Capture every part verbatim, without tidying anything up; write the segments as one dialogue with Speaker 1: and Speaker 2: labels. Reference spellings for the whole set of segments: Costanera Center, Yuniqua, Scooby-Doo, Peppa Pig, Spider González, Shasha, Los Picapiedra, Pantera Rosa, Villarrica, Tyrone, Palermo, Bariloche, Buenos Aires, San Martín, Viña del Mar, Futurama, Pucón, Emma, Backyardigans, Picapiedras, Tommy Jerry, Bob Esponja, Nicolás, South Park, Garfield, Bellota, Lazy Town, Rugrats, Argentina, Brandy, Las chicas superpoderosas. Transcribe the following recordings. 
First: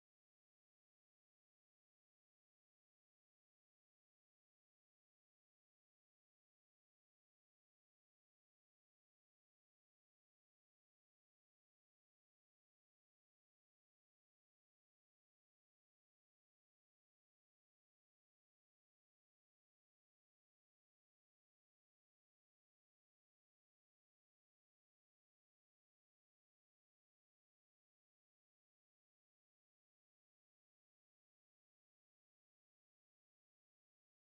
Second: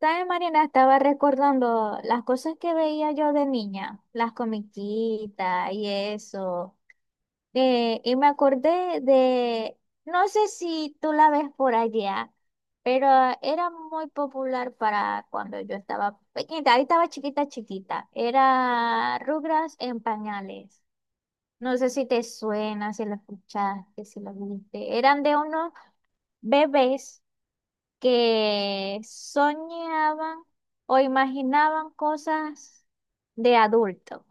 Speaker 1: ¿Sabes, Marina? Estaba recordando las cosas que veía yo de niña, las comiquitas y eso. Eh, y me acordé de, no sé si tú la ves por allá, pero era muy popular para cuando yo estaba pequeñita. Ahí estaba chiquita, chiquita. Era Rugras en pañales. No sé si te suena, si lo escuchaste, si lo viste. Eran de unos bebés que soñaban o imaginaban cosas de adulto.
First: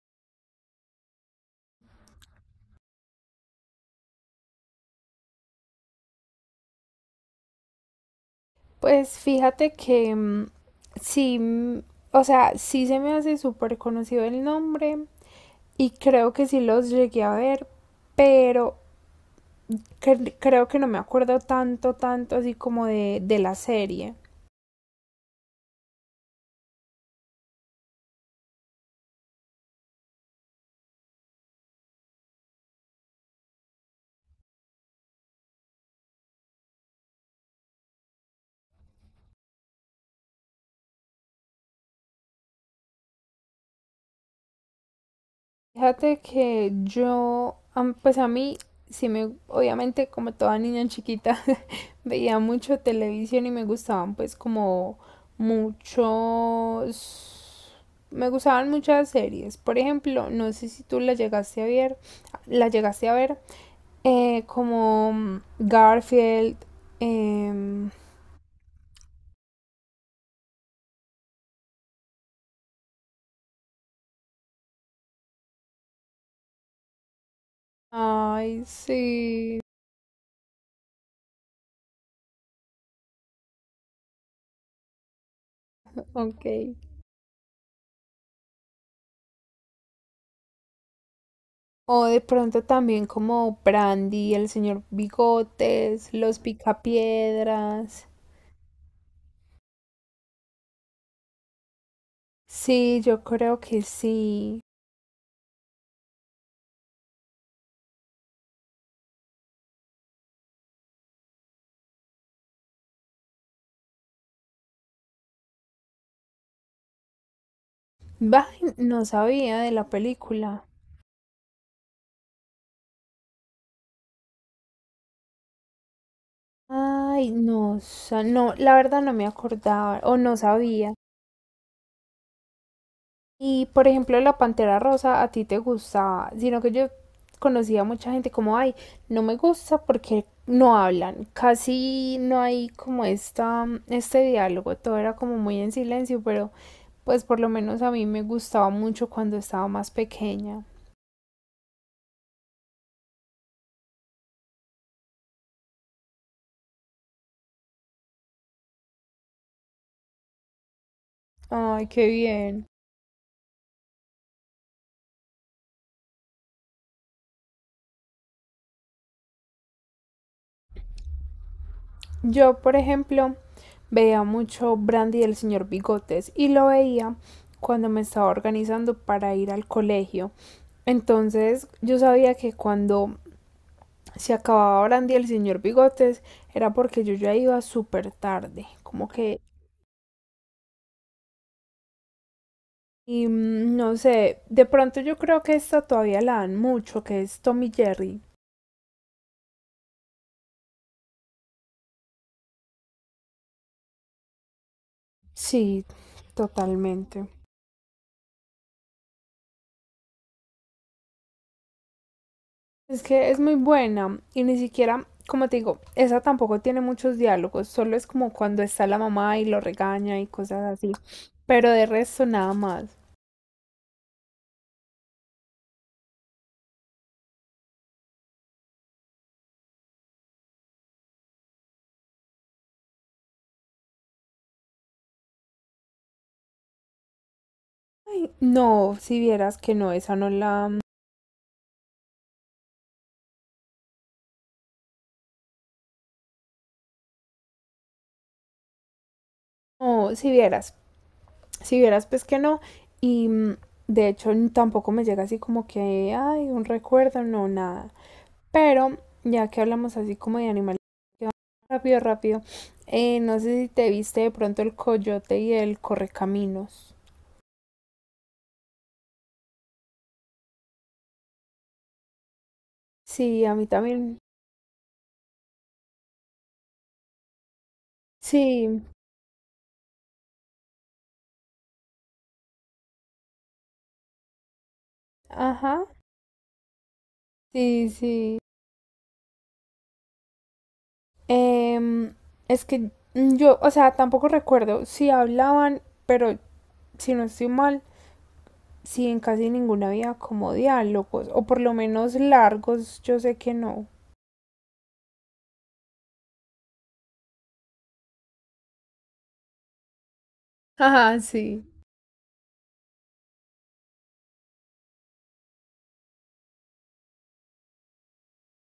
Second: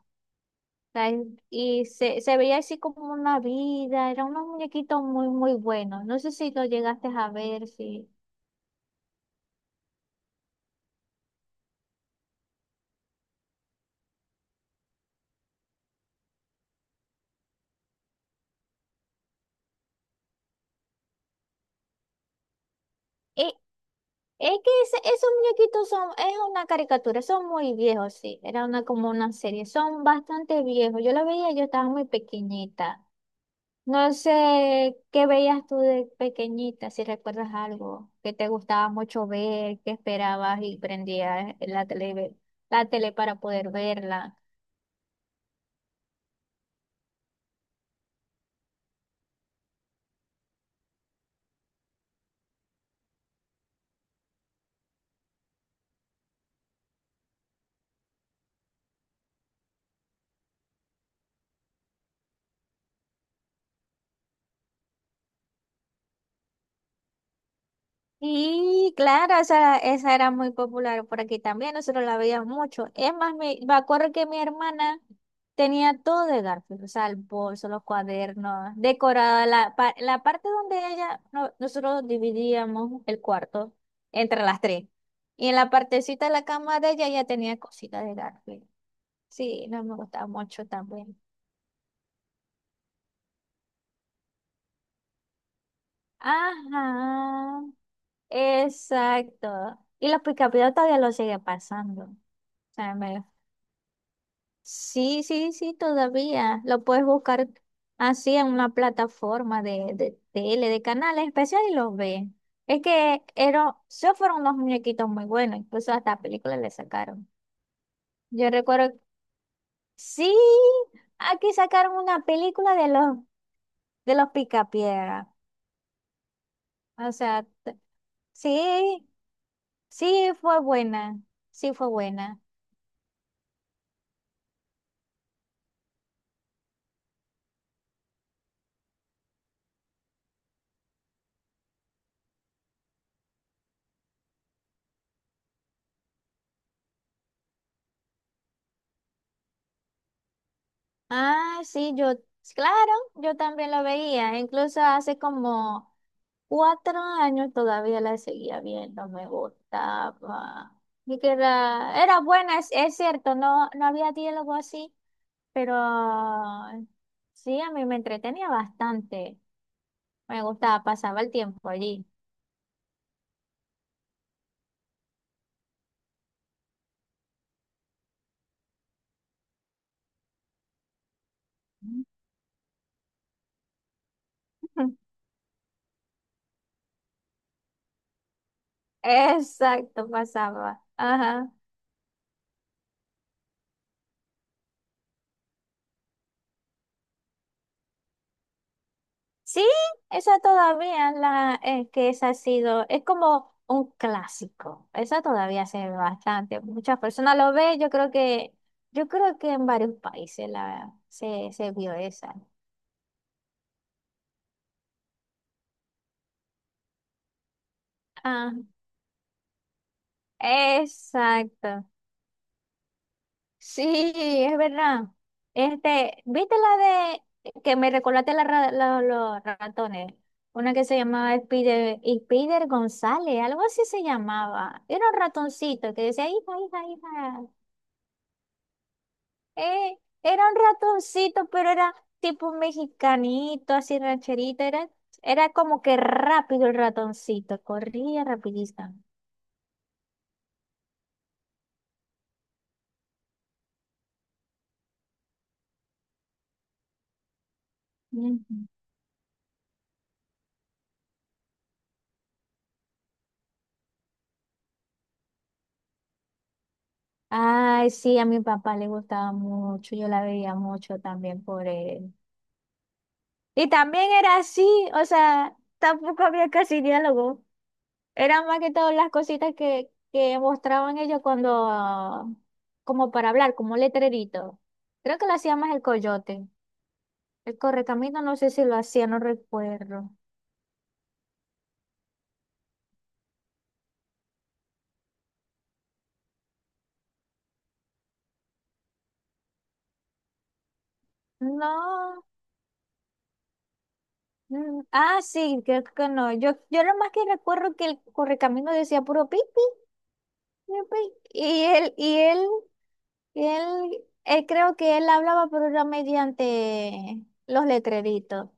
Speaker 1: O sea, en- Y se, se veía así como una vida, eran unos muñequitos muy, muy buenos. No sé si lo llegaste a ver, sí.
Speaker 2: Pues fíjate que mm, sí, mm, o sea, sí se me hace súper conocido el nombre y creo que sí los llegué a ver, pero cre- creo que no me acuerdo tanto, tanto así como de, de
Speaker 1: Y
Speaker 2: la serie.
Speaker 1: es que ese- esos muñequitos son, es una caricatura, son muy viejos, sí. Era una, como una serie, son bastante viejos. Yo la veía, yo estaba muy pequeñita. No sé qué veías tú de pequeñita, si recuerdas algo que te gustaba mucho ver, que esperabas y prendías la tele, la tele para poder verla.
Speaker 2: Fíjate que yo, am- pues a mí sí me, obviamente como toda niña chiquita, veía mucho televisión y me gustaban pues como muchos... Me gustaban muchas series. Por ejemplo, no sé si tú la llegaste a ver, la llegaste a ver, eh, como Garfield. em,
Speaker 1: Y claro, esa, esa era muy popular por aquí también, nosotros la veíamos mucho. Es más, me, me acuerdo que mi hermana tenía todo de Garfield, o sea, el bolso, los
Speaker 2: Ay,
Speaker 1: cuadernos, decorada
Speaker 2: sí.
Speaker 1: la, pa- la parte donde ella, no- nosotros dividíamos el cuarto entre las tres. Y en la partecita de
Speaker 2: Ok.
Speaker 1: la cama de ella ya tenía cositas de Garfield. Sí, no me gustaba mucho también.
Speaker 2: O de pronto también como Brandy, el señor Bigotes, los
Speaker 1: Ajá,
Speaker 2: Picapiedras.
Speaker 1: exacto. Y los picapiedras todavía lo sigue pasando. O sea,
Speaker 2: Sí, yo
Speaker 1: me-
Speaker 2: creo que sí.
Speaker 1: sí, sí, sí, todavía. Lo puedes buscar así en una plataforma de, de tele, de canales especiales y los ves. Es que eran, esos fueron unos muñequitos muy buenos, incluso hasta películas le sacaron.
Speaker 2: Bah,
Speaker 1: Yo recuerdo,
Speaker 2: no sabía de la
Speaker 1: sí,
Speaker 2: película.
Speaker 1: aquí sacaron una película de los, de los Picapiedra. O
Speaker 2: Ay,
Speaker 1: sea,
Speaker 2: no,
Speaker 1: t-
Speaker 2: sa- no, la verdad no
Speaker 1: sí,
Speaker 2: me acordaba o
Speaker 1: sí
Speaker 2: no
Speaker 1: fue
Speaker 2: sabía.
Speaker 1: buena, sí fue buena.
Speaker 2: Y por ejemplo, la Pantera Rosa a ti te gustaba, sino que yo conocía a mucha gente como, ay, no me gusta porque no hablan, casi no hay como esta, este diálogo, todo era como muy en silencio, pero pues por lo menos a mí me gustaba mucho cuando estaba más pequeña.
Speaker 1: Ah, sí, yo, claro, yo también lo veía, incluso hace como cuatro años todavía la seguía viendo, me gustaba. Y que
Speaker 2: Ay, qué
Speaker 1: era, era buena,
Speaker 2: bien.
Speaker 1: es, es cierto, no, no había diálogo así, pero sí, a mí me entretenía bastante. Me gustaba, pasaba el tiempo allí.
Speaker 2: Yo, por ejemplo, veía mucho Brandy del señor Bigotes y lo veía cuando me estaba organizando para ir al colegio. Entonces yo sabía que cuando se acababa Brandy el señor Bigotes era porque yo ya iba súper tarde, como que...
Speaker 1: Exacto, pasaba. Ajá.
Speaker 2: Y mm, no sé, de pronto yo creo que esta todavía la dan mucho, que es Tommy Jerry.
Speaker 1: Sí, esa todavía la eh, que esa ha sido, es como un clásico. Esa todavía se
Speaker 2: Sí,
Speaker 1: ve bastante. Muchas
Speaker 2: totalmente.
Speaker 1: personas lo ven, yo creo que, yo creo que en varios países la se, se vio esa.
Speaker 2: Es que es muy buena y ni siquiera, como te digo, esa tampoco tiene muchos diálogos, solo es como
Speaker 1: Ah,
Speaker 2: cuando está la mamá y lo regaña y cosas así, pero de
Speaker 1: exacto.
Speaker 2: resto nada más.
Speaker 1: Sí, es verdad. Este, ¿viste la de que me recordaste la ra- la- los ratones? Una que se llamaba Spider, Spider González, algo así se llamaba. Era un ratoncito que decía, hija, hija, hija.
Speaker 2: Ay, no, si vieras que no,
Speaker 1: Eh,
Speaker 2: esa no
Speaker 1: era un
Speaker 2: la... Mm.
Speaker 1: ratoncito, pero era tipo un mexicanito, así rancherito. Era, era como que rápido el ratoncito, corría rapidito.
Speaker 2: No, si vieras, si vieras pues que no y mm, de hecho n- tampoco me llega así como que, ay, un recuerdo, no, nada.
Speaker 1: Ujú.
Speaker 2: Pero ya que hablamos así como de animales, que vamos rápido, rápido, eh, no sé si te viste de pronto el coyote y el correcaminos.
Speaker 1: Ay, sí, a mi papá le gustaba mucho, yo la veía mucho también por él.
Speaker 2: Sí, a mí
Speaker 1: Y también
Speaker 2: también.
Speaker 1: era así, o sea, tampoco había casi diálogo. Eran más que
Speaker 2: Sí,
Speaker 1: todas las cositas que, que mostraban ellos cuando, como para hablar, como letrerito. Creo que lo hacía más el
Speaker 2: ajá.
Speaker 1: coyote. El
Speaker 2: Sí,
Speaker 1: correcamino,
Speaker 2: sí.
Speaker 1: no sé si lo hacía, no recuerdo.
Speaker 2: Em, es que yo, o sea, tampoco recuerdo si hablaban, pero si no estoy mal, sí, en casi ninguna había como diálogos, o por lo menos
Speaker 1: No.
Speaker 2: largos, yo sé que no.
Speaker 1: mm, Ah, sí, creo que no. Yo, yo lo más que recuerdo que el correcamino decía puro pipi,
Speaker 2: Ajá, sí.
Speaker 1: Y él, y él, y él, él creo que él hablaba, pero era mediante los letreritos.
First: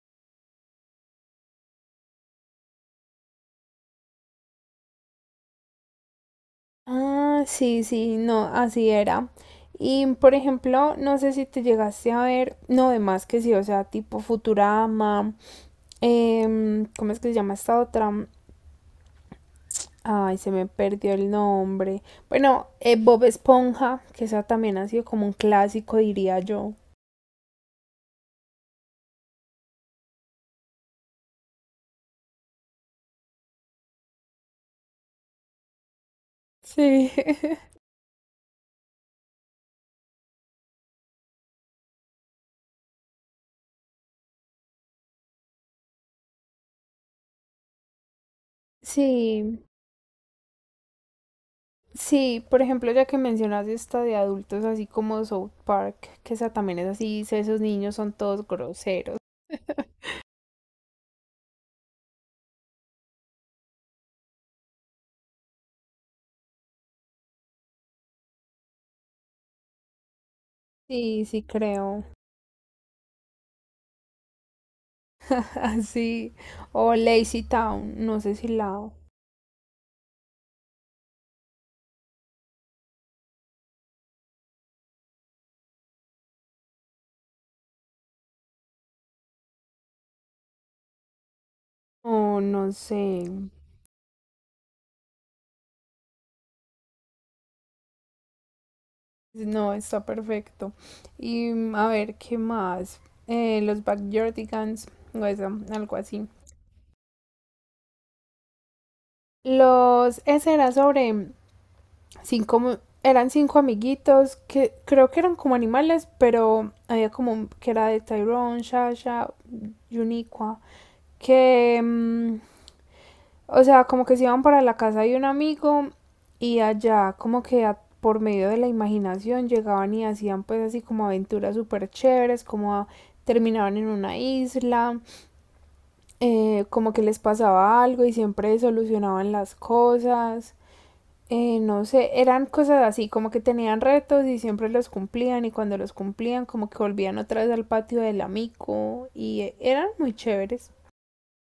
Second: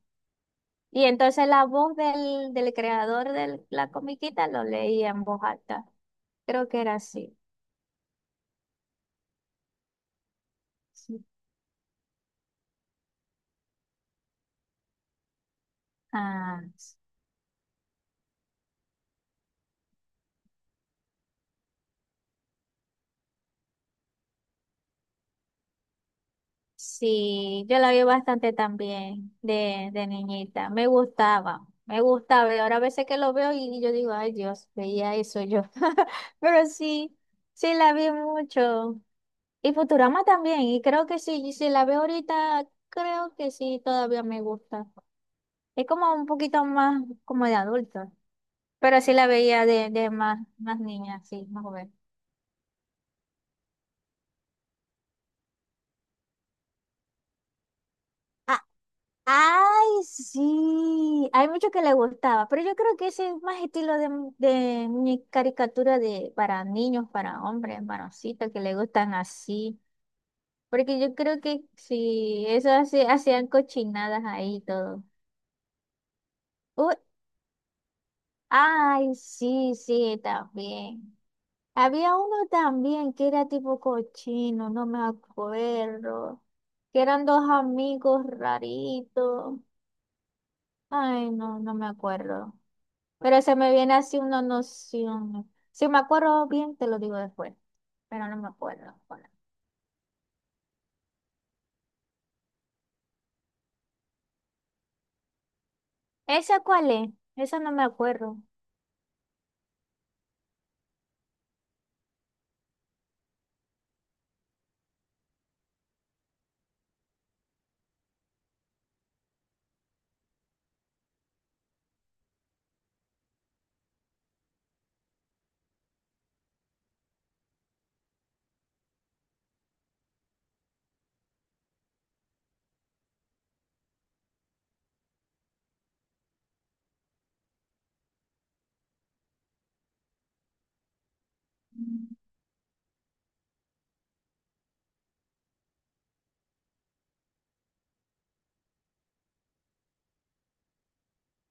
Speaker 1: Y entonces la voz del, del creador de la comiquita lo leía en voz alta. Creo que era así.
Speaker 2: Ah, sí, sí, no, así era. Y por ejemplo, no
Speaker 1: Sí.
Speaker 2: sé si te llegaste a ver, no, de más que sí, o sea, tipo Futurama.
Speaker 1: Ah,
Speaker 2: Em, ¿cómo es que se llama esta otra? Ay, se me perdió el nombre. Bueno, eh, Bob Esponja, que esa también ha sido como un clásico, diría yo.
Speaker 1: sí, yo la vi bastante también de, de niñita. Me gustaba, me gustaba. Y ahora a veces que lo veo y yo digo, ay Dios, veía eso yo. Pero
Speaker 2: Sí.
Speaker 1: sí, sí la vi mucho. Y Futurama también. Y creo que sí, y si la veo ahorita, creo que sí, todavía me gusta. Es como un poquito más como de adulto. Pero sí la
Speaker 2: Sí,
Speaker 1: veía de, de más, más niña, sí, más joven.
Speaker 2: sí, por ejemplo, ya que mencionas esta de adultos, así como South Park, que esa también es así, dice, esos niños son todos groseros.
Speaker 1: Ay, sí, hay mucho que le gustaba, pero yo creo que ese es más estilo de, de muñe- caricatura de para niños, para hombres, varoncitos que le gustan así, porque yo
Speaker 2: Sí,
Speaker 1: creo
Speaker 2: sí
Speaker 1: que
Speaker 2: creo.
Speaker 1: sí, eso hace- hacían cochinadas ahí y todo.
Speaker 2: Así. O
Speaker 1: Uy,
Speaker 2: Lazy Town, no sé si la...
Speaker 1: ay, sí, sí, también. Había uno también que era tipo cochino, no me acuerdo, que eran dos amigos raritos. Ay, no, no me
Speaker 2: O
Speaker 1: acuerdo.
Speaker 2: no sé.
Speaker 1: Pero se me viene así una noción. Si me acuerdo bien, te lo digo después, pero no me acuerdo ahora.
Speaker 2: No, está perfecto. Y mm, a ver, ¿qué más? Eh, Los Backyardigans, o eso, algo así.
Speaker 1: ¿Esa cuál es? Esa no me acuerdo.
Speaker 2: Los, ese era sobre cinco, mu- eran cinco amiguitos que creo que eran como animales, pero había como un- que era de Tyrone, Shasha, Yuniqua, que mm, o sea, como que se iban para la casa de un amigo y allá como que a- por medio de la imaginación llegaban y hacían pues así como aventuras súper chéveres, como a- terminaban en una isla, eh, como que les pasaba algo y siempre solucionaban las cosas. Eh, no sé, eran cosas así, como que tenían retos y siempre los cumplían y cuando los cumplían como que volvían otra vez al patio del amigo y eh, eran muy chéveres.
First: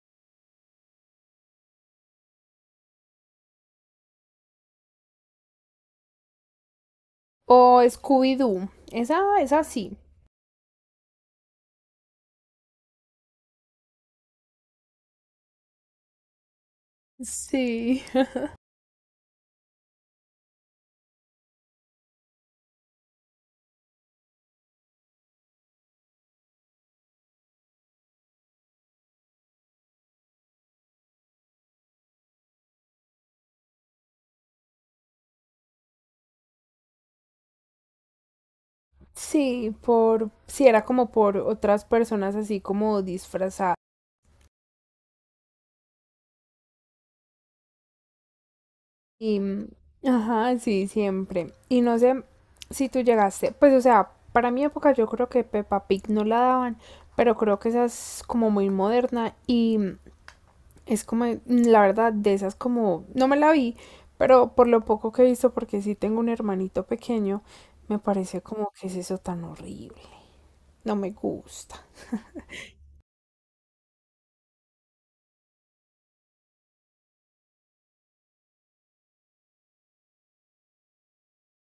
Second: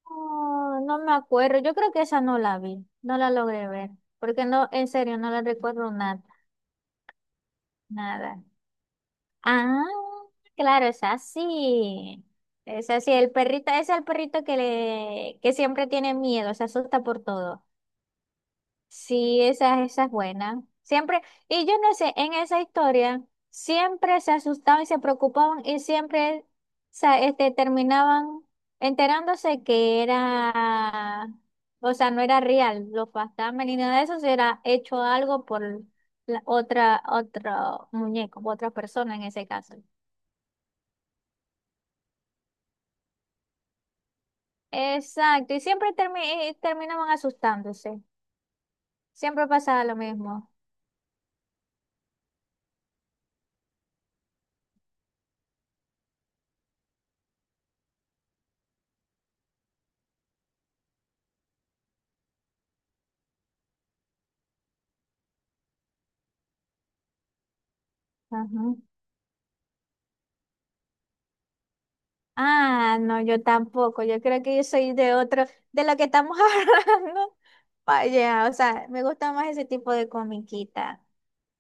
Speaker 1: Oh, no me acuerdo. Yo creo que esa no la vi, no la logré ver, porque no, en serio, no la recuerdo nada,
Speaker 2: O
Speaker 1: nada.
Speaker 2: Scooby-Doo, esa, esa
Speaker 1: Ah,
Speaker 2: sí.
Speaker 1: claro, es así. Es así, el perrito, es el perrito que le, que siempre tiene miedo, se asusta por todo.
Speaker 2: Sí.
Speaker 1: Sí, esa, esa es buena. Siempre, y yo no sé, en esa historia siempre se asustaban y se preocupaban y siempre sa- este, terminaban enterándose que era, o sea, no era real, los fantasmas ni nada de eso, se era hecho algo por la otra, otro muñeco, otra persona en ese caso.
Speaker 2: Sí, por, sí, era como por otras personas así como disfrazadas.
Speaker 1: Exacto, y siempre termi- eh, terminaban asustándose.
Speaker 2: Y,
Speaker 1: Siempre
Speaker 2: mm,
Speaker 1: pasaba lo mismo.
Speaker 2: ajá, sí, siempre. Y no sé si tú llegaste, pues o sea, para mi época yo creo que Peppa Pig no la daban, pero creo que esa es como muy moderna y mm, es como, mm, la verdad, de esas como, no me la vi, pero por lo poco que he visto, porque sí tengo un hermanito pequeño, me parece como
Speaker 1: Ajá.
Speaker 2: que es eso tan horrible. No me gusta.
Speaker 1: Ah, no, yo tampoco. Yo creo que yo soy de otro, de lo que estamos hablando. Vaya, o sea, me gusta más ese tipo de comiquita.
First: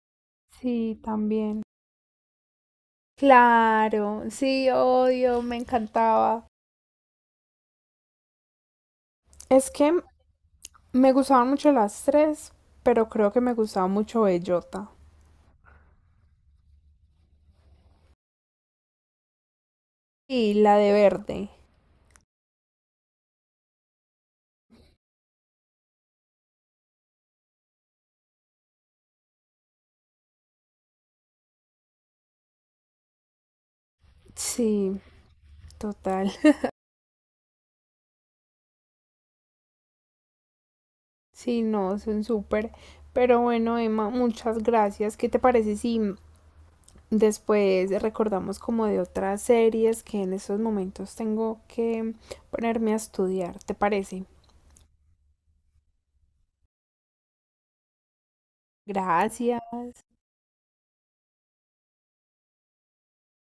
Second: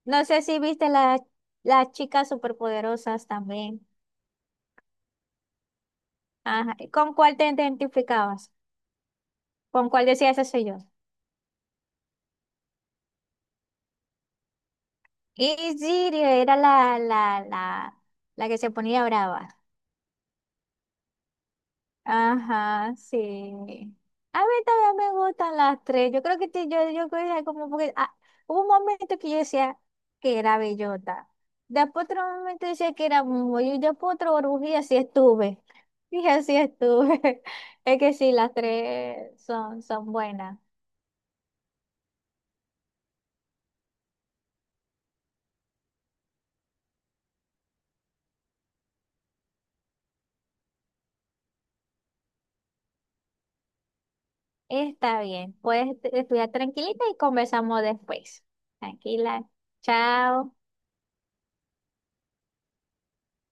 Speaker 1: No sé si viste
Speaker 2: Sí,
Speaker 1: las
Speaker 2: también.
Speaker 1: las chicas superpoderosas también.
Speaker 2: Claro, sí, odio, me encantaba.
Speaker 1: Ajá. ¿Y con cuál te identificabas?
Speaker 2: Es
Speaker 1: ¿Con
Speaker 2: que
Speaker 1: cuál decías eso soy yo?
Speaker 2: me gustaban mucho las tres, pero creo que me gustaba mucho Bellota.
Speaker 1: Y Siri era la, la, la, la que se ponía brava.
Speaker 2: Y la de verde.
Speaker 1: Ajá, sí. A mí también me gustan las tres. Yo creo que te- yo, yo creo que como porque ah, hubo un momento que yo decía que era bellota. Después otro momento decía que era Momo. Y después otro oruji y así
Speaker 2: Sí,
Speaker 1: estuve. Y
Speaker 2: total.
Speaker 1: así estuve. Es que sí, las tres son, son buenas.
Speaker 2: Sí, no, son súper. Pero bueno, Emma, muchas gracias. ¿Qué te parece si después recordamos como de otras series que en estos momentos tengo que ponerme a estudiar? ¿Te parece?
Speaker 1: Está bien. Puedes estudiar tranquilita y conversamos después. Tranquila.
Speaker 2: Gracias.
Speaker 1: Chao.